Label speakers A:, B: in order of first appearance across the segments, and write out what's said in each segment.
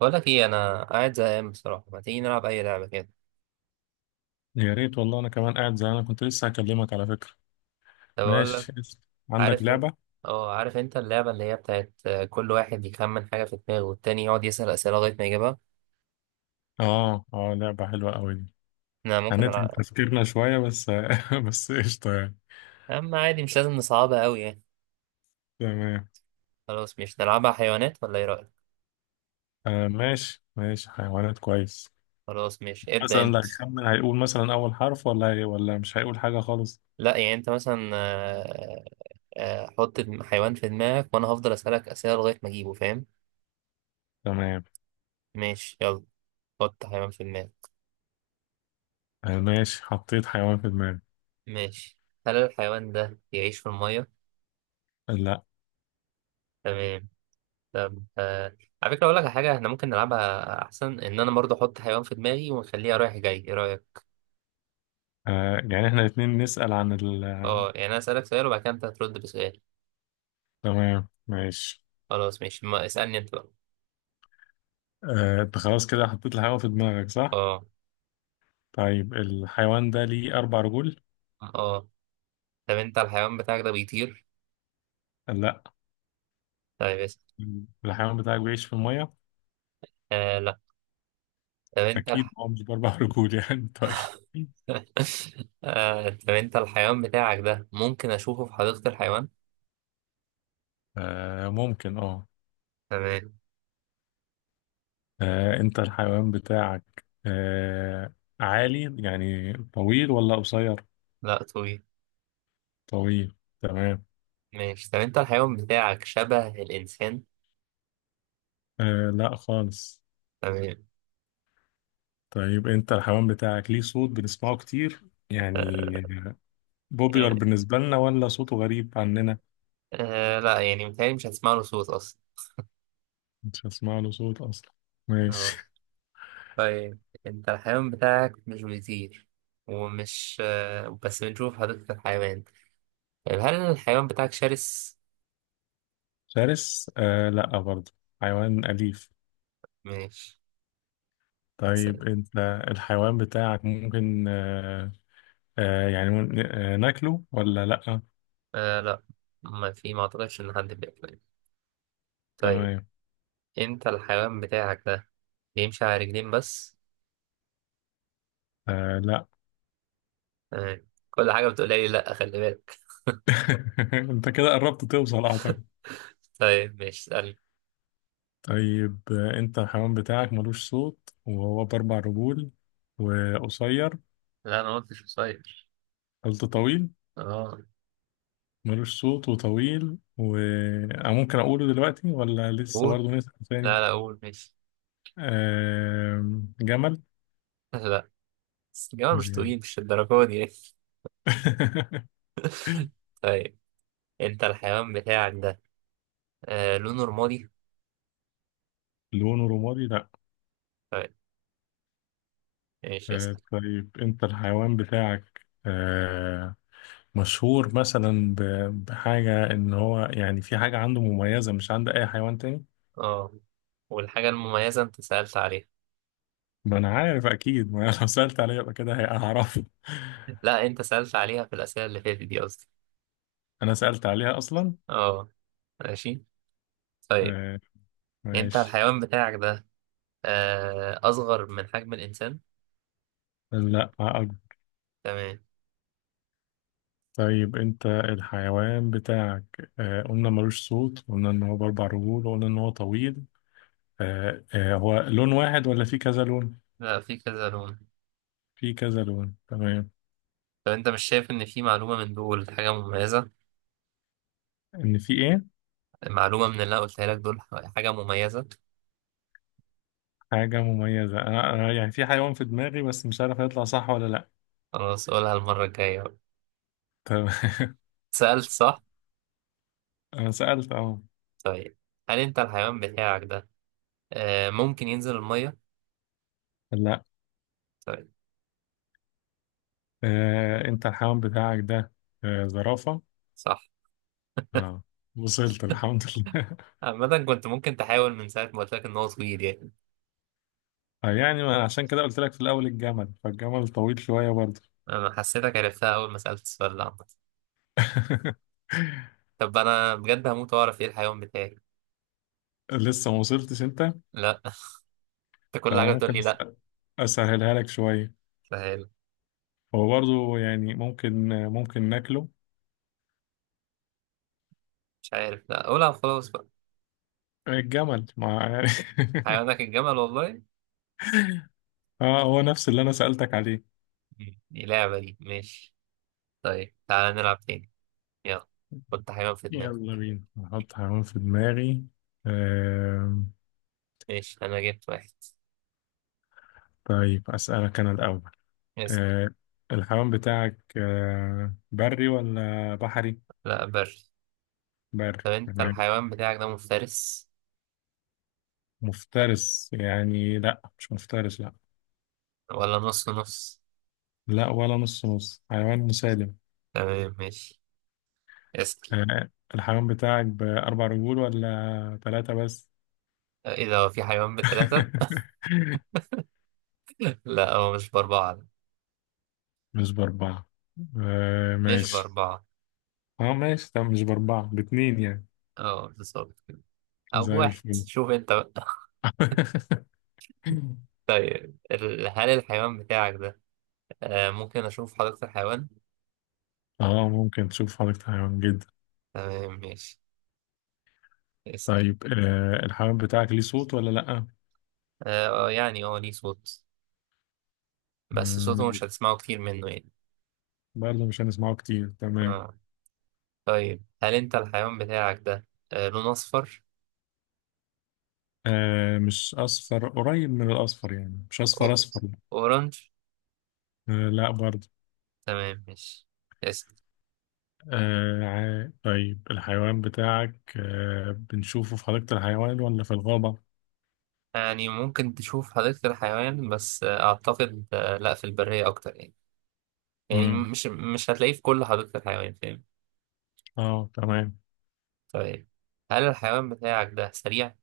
A: بقول لك ايه، انا قاعد زهقان بصراحه. ما تيجي نلعب اي لعبه كده؟
B: يا ريت والله. انا كمان قاعد، انا كنت لسه هكلمك على فكرة.
A: طب اقول لك.
B: ماشي قشطة. عندك
A: عارف إن-
B: لعبة؟
A: اه، عارف انت اللعبه اللي هي بتاعت، كل واحد يخمن حاجه في دماغه والتاني يقعد يسال اسئله لغايه ما يجيبها.
B: اه اه، لعبة حلوة قوي دي.
A: انا ممكن
B: هنتعب
A: العب.
B: تفكيرنا شوية، بس بس قشطة يعني.
A: اما عادي، مش لازم نصعبها قوي يعني.
B: تمام.
A: خلاص، مش نلعبها حيوانات ولا ايه رايك؟
B: آه ماشي ماشي، حيوانات كويس.
A: خلاص مش ابدا
B: مثلا اللي
A: انت.
B: هيخمن هيقول مثلا اول حرف، ولا هي، ولا مش هيقول حاجة خالص.
A: لا يعني انت مثلا، حط حيوان في دماغك وانا هفضل اسالك اسئله لغايه ما اجيبه، فاهم؟
B: تمام.
A: ماشي، يلا. حط حيوان في دماغك.
B: آه ماشي، حطيت حيوان في دماغي.
A: ماشي. هل الحيوان ده بيعيش في الميه؟
B: لا.
A: تمام. طب، على فكرة أقول لك على حاجة إحنا ممكن نلعبها أحسن، إن أنا برضه أحط حيوان في دماغي ونخليها رايح جاي، إيه رأيك؟
B: آه يعني احنا الاتنين نسأل عن ال آه،
A: أه، يعني أنا أسألك سؤال وبعد كده أنت هترد بسؤال.
B: تمام ماشي.
A: خلاص ماشي، ما اسألني أنت بقى.
B: آه انت خلاص كده حطيت الحيوان في دماغك، صح؟
A: أه.
B: طيب الحيوان ده ليه أربع رجول؟
A: أه. طب أنت الحيوان بتاعك ده بيطير؟
B: لا.
A: طيب اسأل.
B: الحيوان بتاعك بيعيش في المية؟
A: آه، لا. طب أنت
B: أكيد
A: الح...
B: هو مش بأربع رجول يعني طيب
A: طب أنت الحيوان بتاعك ده ممكن أشوفه في حديقة الحيوان؟
B: آه ممكن اه
A: تمام.
B: آه، أنت الحيوان بتاعك عالي يعني، طويل ولا قصير؟
A: لا، طويل.
B: طويل. تمام.
A: ماشي، طب أنت الحيوان بتاعك شبه الإنسان؟
B: آه لا خالص.
A: تمام.
B: طيب أنت الحيوان بتاعك ليه صوت بنسمعه كتير يعني،
A: آه.
B: بوبيلر
A: آه.
B: بالنسبة لنا ولا صوته غريب عننا؟
A: لا يعني متهيألي مش هتسمع له صوت أصلا.
B: مش هسمع له صوت أصلا.
A: آه.
B: ماشي.
A: طيب، انت الحيوان بتاعك مش بيطير، ومش بس بنشوف حديقة الحيوان. طيب هل الحيوان بتاعك شرس؟
B: شرس؟ آه لا برضه، حيوان أليف.
A: ماشي.
B: طيب
A: سلام.
B: انت الحيوان بتاعك ممكن ناكله ولا لأ؟
A: آه، لا. ما اعتقدش ان حد بياكل. طيب،
B: تمام.
A: انت الحيوان بتاعك ده بيمشي على رجلين بس.
B: آه لأ.
A: تمام، كل حاجة بتقولها لي لا، خلي بالك.
B: انت كده قربت توصل اعتقد.
A: طيب ماشي، اسألني.
B: طيب آه انت الحيوان بتاعك ملوش صوت وهو بأربع رجول وقصير.
A: لا انا ما قلتش قصير.
B: قلت طويل.
A: اه.
B: ملوش صوت وطويل أنا ممكن أقوله دلوقتي ولا لسه
A: قول.
B: برضه نسأل
A: لا،
B: تاني؟
A: لا، قول ماشي.
B: آه جمل.
A: لا، بس الجماعة
B: مش
A: مش
B: جمل
A: طويل، مش الدرجة دي. طيب، انت الحيوان بتاعك ده لونه رمادي؟
B: لونه رمادي لأ.
A: طيب. ماشي اسأل.
B: طيب انت الحيوان بتاعك مشهور مثلا بحاجة، ان هو يعني في حاجة عنده مميزة مش عند اي حيوان تاني.
A: اه، والحاجة المميزة انت سألت عليها.
B: ما انا عارف اكيد، ما أنا لو سألت عليها يبقى كده هعرفه
A: لا، انت سألت عليها في الأسئلة اللي فاتت دي، قصدي.
B: انا سألت عليها اصلا.
A: اه. ماشي. طيب.
B: آه،
A: انت
B: ماشي.
A: الحيوان بتاعك ده أصغر من حجم الإنسان؟
B: لا أكبر.
A: تمام.
B: طيب انت الحيوان بتاعك قلنا ملوش صوت، قلنا ان هو باربع رجول، وقلنا ان هو طويل. هو لون واحد ولا في كذا لون؟
A: لا، في كذا لون.
B: في كذا لون. تمام.
A: طب انت مش شايف ان في معلومة من دول حاجة مميزة؟
B: ان في ايه؟
A: معلومة من اللي انا قلتها لك دول، حاجة مميزة.
B: حاجة مميزة؟ أنا يعني في حيوان في دماغي، بس مش عارف هيطلع صح ولا لأ.
A: خلاص قولها المرة الجاية بقى.
B: طب
A: سألت صح.
B: أنا سألت أهو.
A: طيب هل انت الحيوان بتاعك ده ممكن ينزل المية؟
B: لأ.
A: طيب.
B: آه، أنت الحيوان بتاعك ده آه، زرافة.
A: صح.
B: أه. وصلت الحمد لله
A: عامة كنت ممكن تحاول من ساعة ما قلت لك إن هو صغير يعني.
B: آه، يعني ما عشان كده قلت لك في الأول الجمل، فالجمل طويل شوية برضه.
A: أنا حسيتك عرفتها أول ما سألت السؤال ده، عامة. طب أنا بجد هموت وأعرف إيه الحيوان بتاعي.
B: لسه ما وصلتش أنت.
A: لا. أنت
B: طب
A: كل
B: أنا
A: حاجة بتقول
B: ممكن
A: لي لا.
B: أسهلها لك شوية.
A: سهل.
B: هو برضه يعني ممكن ناكله.
A: مش عارف، لا قولها خلاص بقى.
B: الجمل مع
A: حيوانك الجمل والله.
B: اه هو نفس اللي أنا سألتك عليه.
A: مم. دي لعبة دي، ماشي. طيب تعالى نلعب تاني. يلا. حط حيوان في
B: يلا
A: دماغك.
B: بينا، هحط حيوان في دماغي. آم،.
A: ماشي، أنا جبت واحد.
B: طيب أسألك أنا الأول.
A: اسأل.
B: آم، الحيوان بتاعك آم، بري ولا بحري؟
A: لا، بري.
B: بري
A: طب أنت
B: تمام.
A: الحيوان بتاعك ده مفترس؟
B: مفترس يعني؟ لأ مش مفترس لأ.
A: ولا نص نص؟
B: لأ ولا نص نص، حيوان مسالم.
A: تمام ماشي، اسأل.
B: آم، الحيوان بتاعك بأربع رجول ولا ثلاثة بس؟
A: إيه ده، هو في حيوان بتلاتة؟ لا، هو مش بأربعة.
B: مش بأربعة. آم،
A: مش
B: ماشي.
A: بأربعة.
B: اه ماشي. طب مش بأربعة، باتنين يعني.
A: اه، بالظبط كده. أو
B: زي
A: بواحد،
B: الفل
A: شوف أنت بقى. طيب، هل الحيوان بتاعك ده ممكن أشوف حديقة الحيوان؟
B: اه ممكن تشوف حضرتك حيوان جدا.
A: تمام ماشي، اسأل.
B: طيب آه الحيوان بتاعك ليه صوت ولا لأ؟
A: يعني ليه صوت، بس
B: مم،.
A: صوته مش هتسمعه كتير منه يعني.
B: برضه مش هنسمعه كتير، تمام.
A: اه. طيب هل أنت الحيوان بتاعك ده لون أصفر؟
B: آه مش أصفر، قريب من الأصفر يعني، مش أصفر
A: أو-
B: أصفر.
A: أورنج؟
B: آه لأ برضه.
A: تمام ماشي، اسأل.
B: طيب الحيوان بتاعك آه بنشوفه في حديقة الحيوان ولا في الغابة؟
A: يعني ممكن تشوف حديقة الحيوان، بس أعتقد لأ، في البرية أكتر يعني. يعني
B: مم.
A: مش هتلاقيه في كل حديقة الحيوان، فاهم.
B: اه تمام.
A: طيب هل الحيوان بتاعك ده سريع؟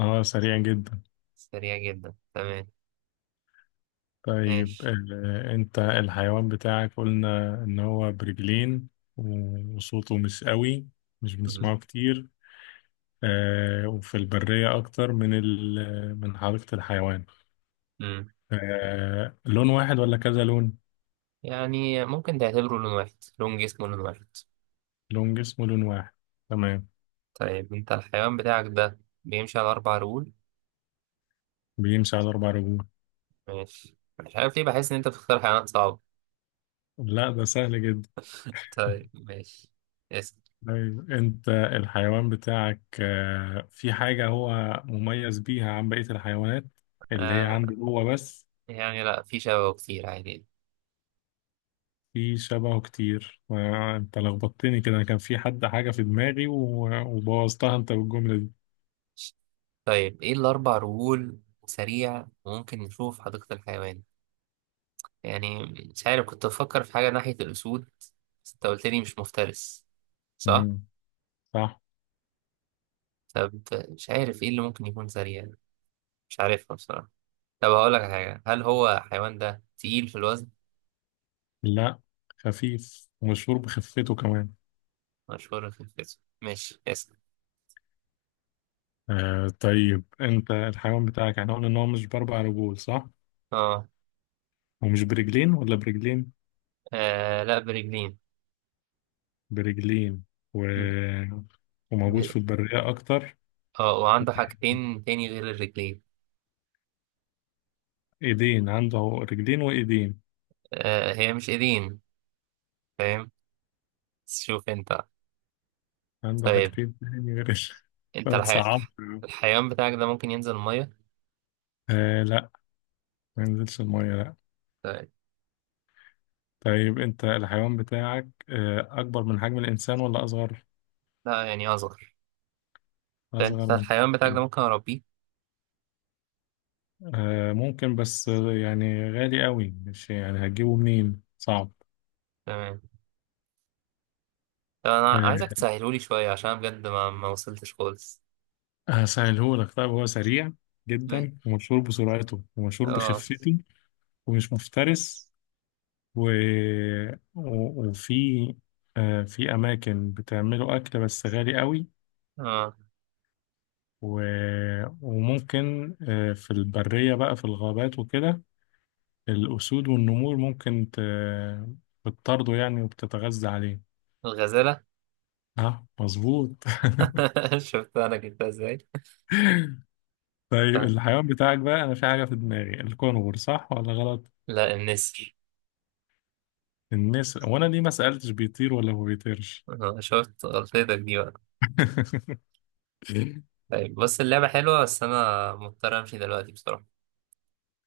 B: اه سريع جدا.
A: سريع جدا، تمام.
B: طيب
A: ماشي.
B: آه انت الحيوان بتاعك قلنا ان هو برجلين وصوته مش قوي، مش
A: مم.
B: بنسمعه كتير. آه، وفي البرية أكتر من من حديقة الحيوان.
A: مم.
B: آه، لون واحد ولا كذا لون؟
A: يعني ممكن تعتبره لون واحد، لون جسمه لون واحد.
B: لون جسمه لون واحد. تمام.
A: طيب انت الحيوان بتاعك ده بيمشي على أربع رجول.
B: بيمشي على أربع رجول.
A: ماشي، مش عارف ليه بحس إن أنت بتختار حيوانات صعبة.
B: لا ده سهل جدا.
A: طيب ماشي، اسم.
B: طيب أنت الحيوان بتاعك آه، في حاجة هو مميز بيها عن بقية الحيوانات، اللي هي
A: آه
B: عنده هو بس.
A: يعني لأ، في شبه كتير عادي.
B: في شبهه كتير. آه، أنت لخبطتني كده، أنا كان في حاجة في دماغي وبوظتها أنت بالجملة دي.
A: طيب، إيه الأربع رجول، سريع، ممكن نشوفه في حديقة الحيوان. يعني مش عارف، كنت بفكر في حاجة ناحية الأسود بس أنت قلت لي مش مفترس، صح؟
B: مم، صح.
A: طب مش عارف ايه اللي ممكن يكون سريع. مش عارفها بصراحة. طب هقول لك على حاجة، هل هو الحيوان ده تقيل في الوزن؟
B: لا خفيف ومشهور بخفته كمان.
A: مشهور في الجسم، ماشي اسأل.
B: آه طيب انت الحيوان بتاعك احنا قلنا ان هو مش باربع رجول، صح.
A: اه.
B: ومش برجلين ولا برجلين؟
A: آه، لا، برجلين.
B: برجلين. و... وموجود
A: ب...
B: في البرية اكتر.
A: اه، وعنده حاجتين تاني غير الرجلين.
B: ايدين عنده، رجلين وايدين.
A: هي مش ايدين، فاهم، بس شوف انت.
B: عنده
A: طيب
B: حاجتين تاني غير
A: انت
B: لو تصعب.
A: الحيوان بتاعك ده ممكن ينزل المية؟
B: آه لا، ما ينزلش المية لا.
A: طيب.
B: طيب انت الحيوان بتاعك آه اكبر من حجم الانسان ولا اصغر؟
A: لا يعني، اصغر. ده انت
B: اصغر من حجم
A: الحيوان بتاعك ده
B: الإنسان.
A: ممكن اربيه.
B: آه ممكن، بس آه، يعني غالي قوي، مش يعني هتجيبه منين، صعب.
A: تمام. طب انا
B: آه
A: عايزك تسهلولي شوية، عشان أنا بجد ما وصلتش خالص.
B: هسهلهولك. طيب هو سريع
A: م-
B: جدا ومشهور بسرعته ومشهور
A: اه.
B: بخفته. ومش مفترس. و... و... وفي آه في أماكن بتعمله أكل بس غالي قوي.
A: اه.
B: و... وممكن آه في البرية بقى، في الغابات وكده، الأسود والنمور ممكن ت... بتطارده يعني وبتتغذى عليه.
A: الغزالة.
B: ها مظبوط.
A: شفت انا جبتها ازاي.
B: طيب
A: ف-
B: الحيوان بتاعك بقى، انا في حاجه في دماغي، الكونغر صح ولا غلط؟
A: لا، النسر.
B: النسر. وانا ليه ما سالتش بيطير ولا ما بيطيرش؟
A: شفت غلطتك دي بقى. طيب بص، اللعبة حلوة بس انا مضطر امشي دلوقتي بصراحة.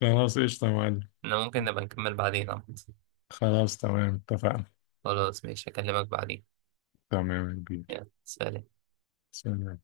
B: خلاص قشطه يا معلم.
A: انا ممكن نبقى نكمل بعدين، عمد.
B: خلاص تمام اتفقنا.
A: خلاص ماشي، اكلمك بعدين.
B: تمام يا كبير.
A: يلا، سلام.
B: سلام.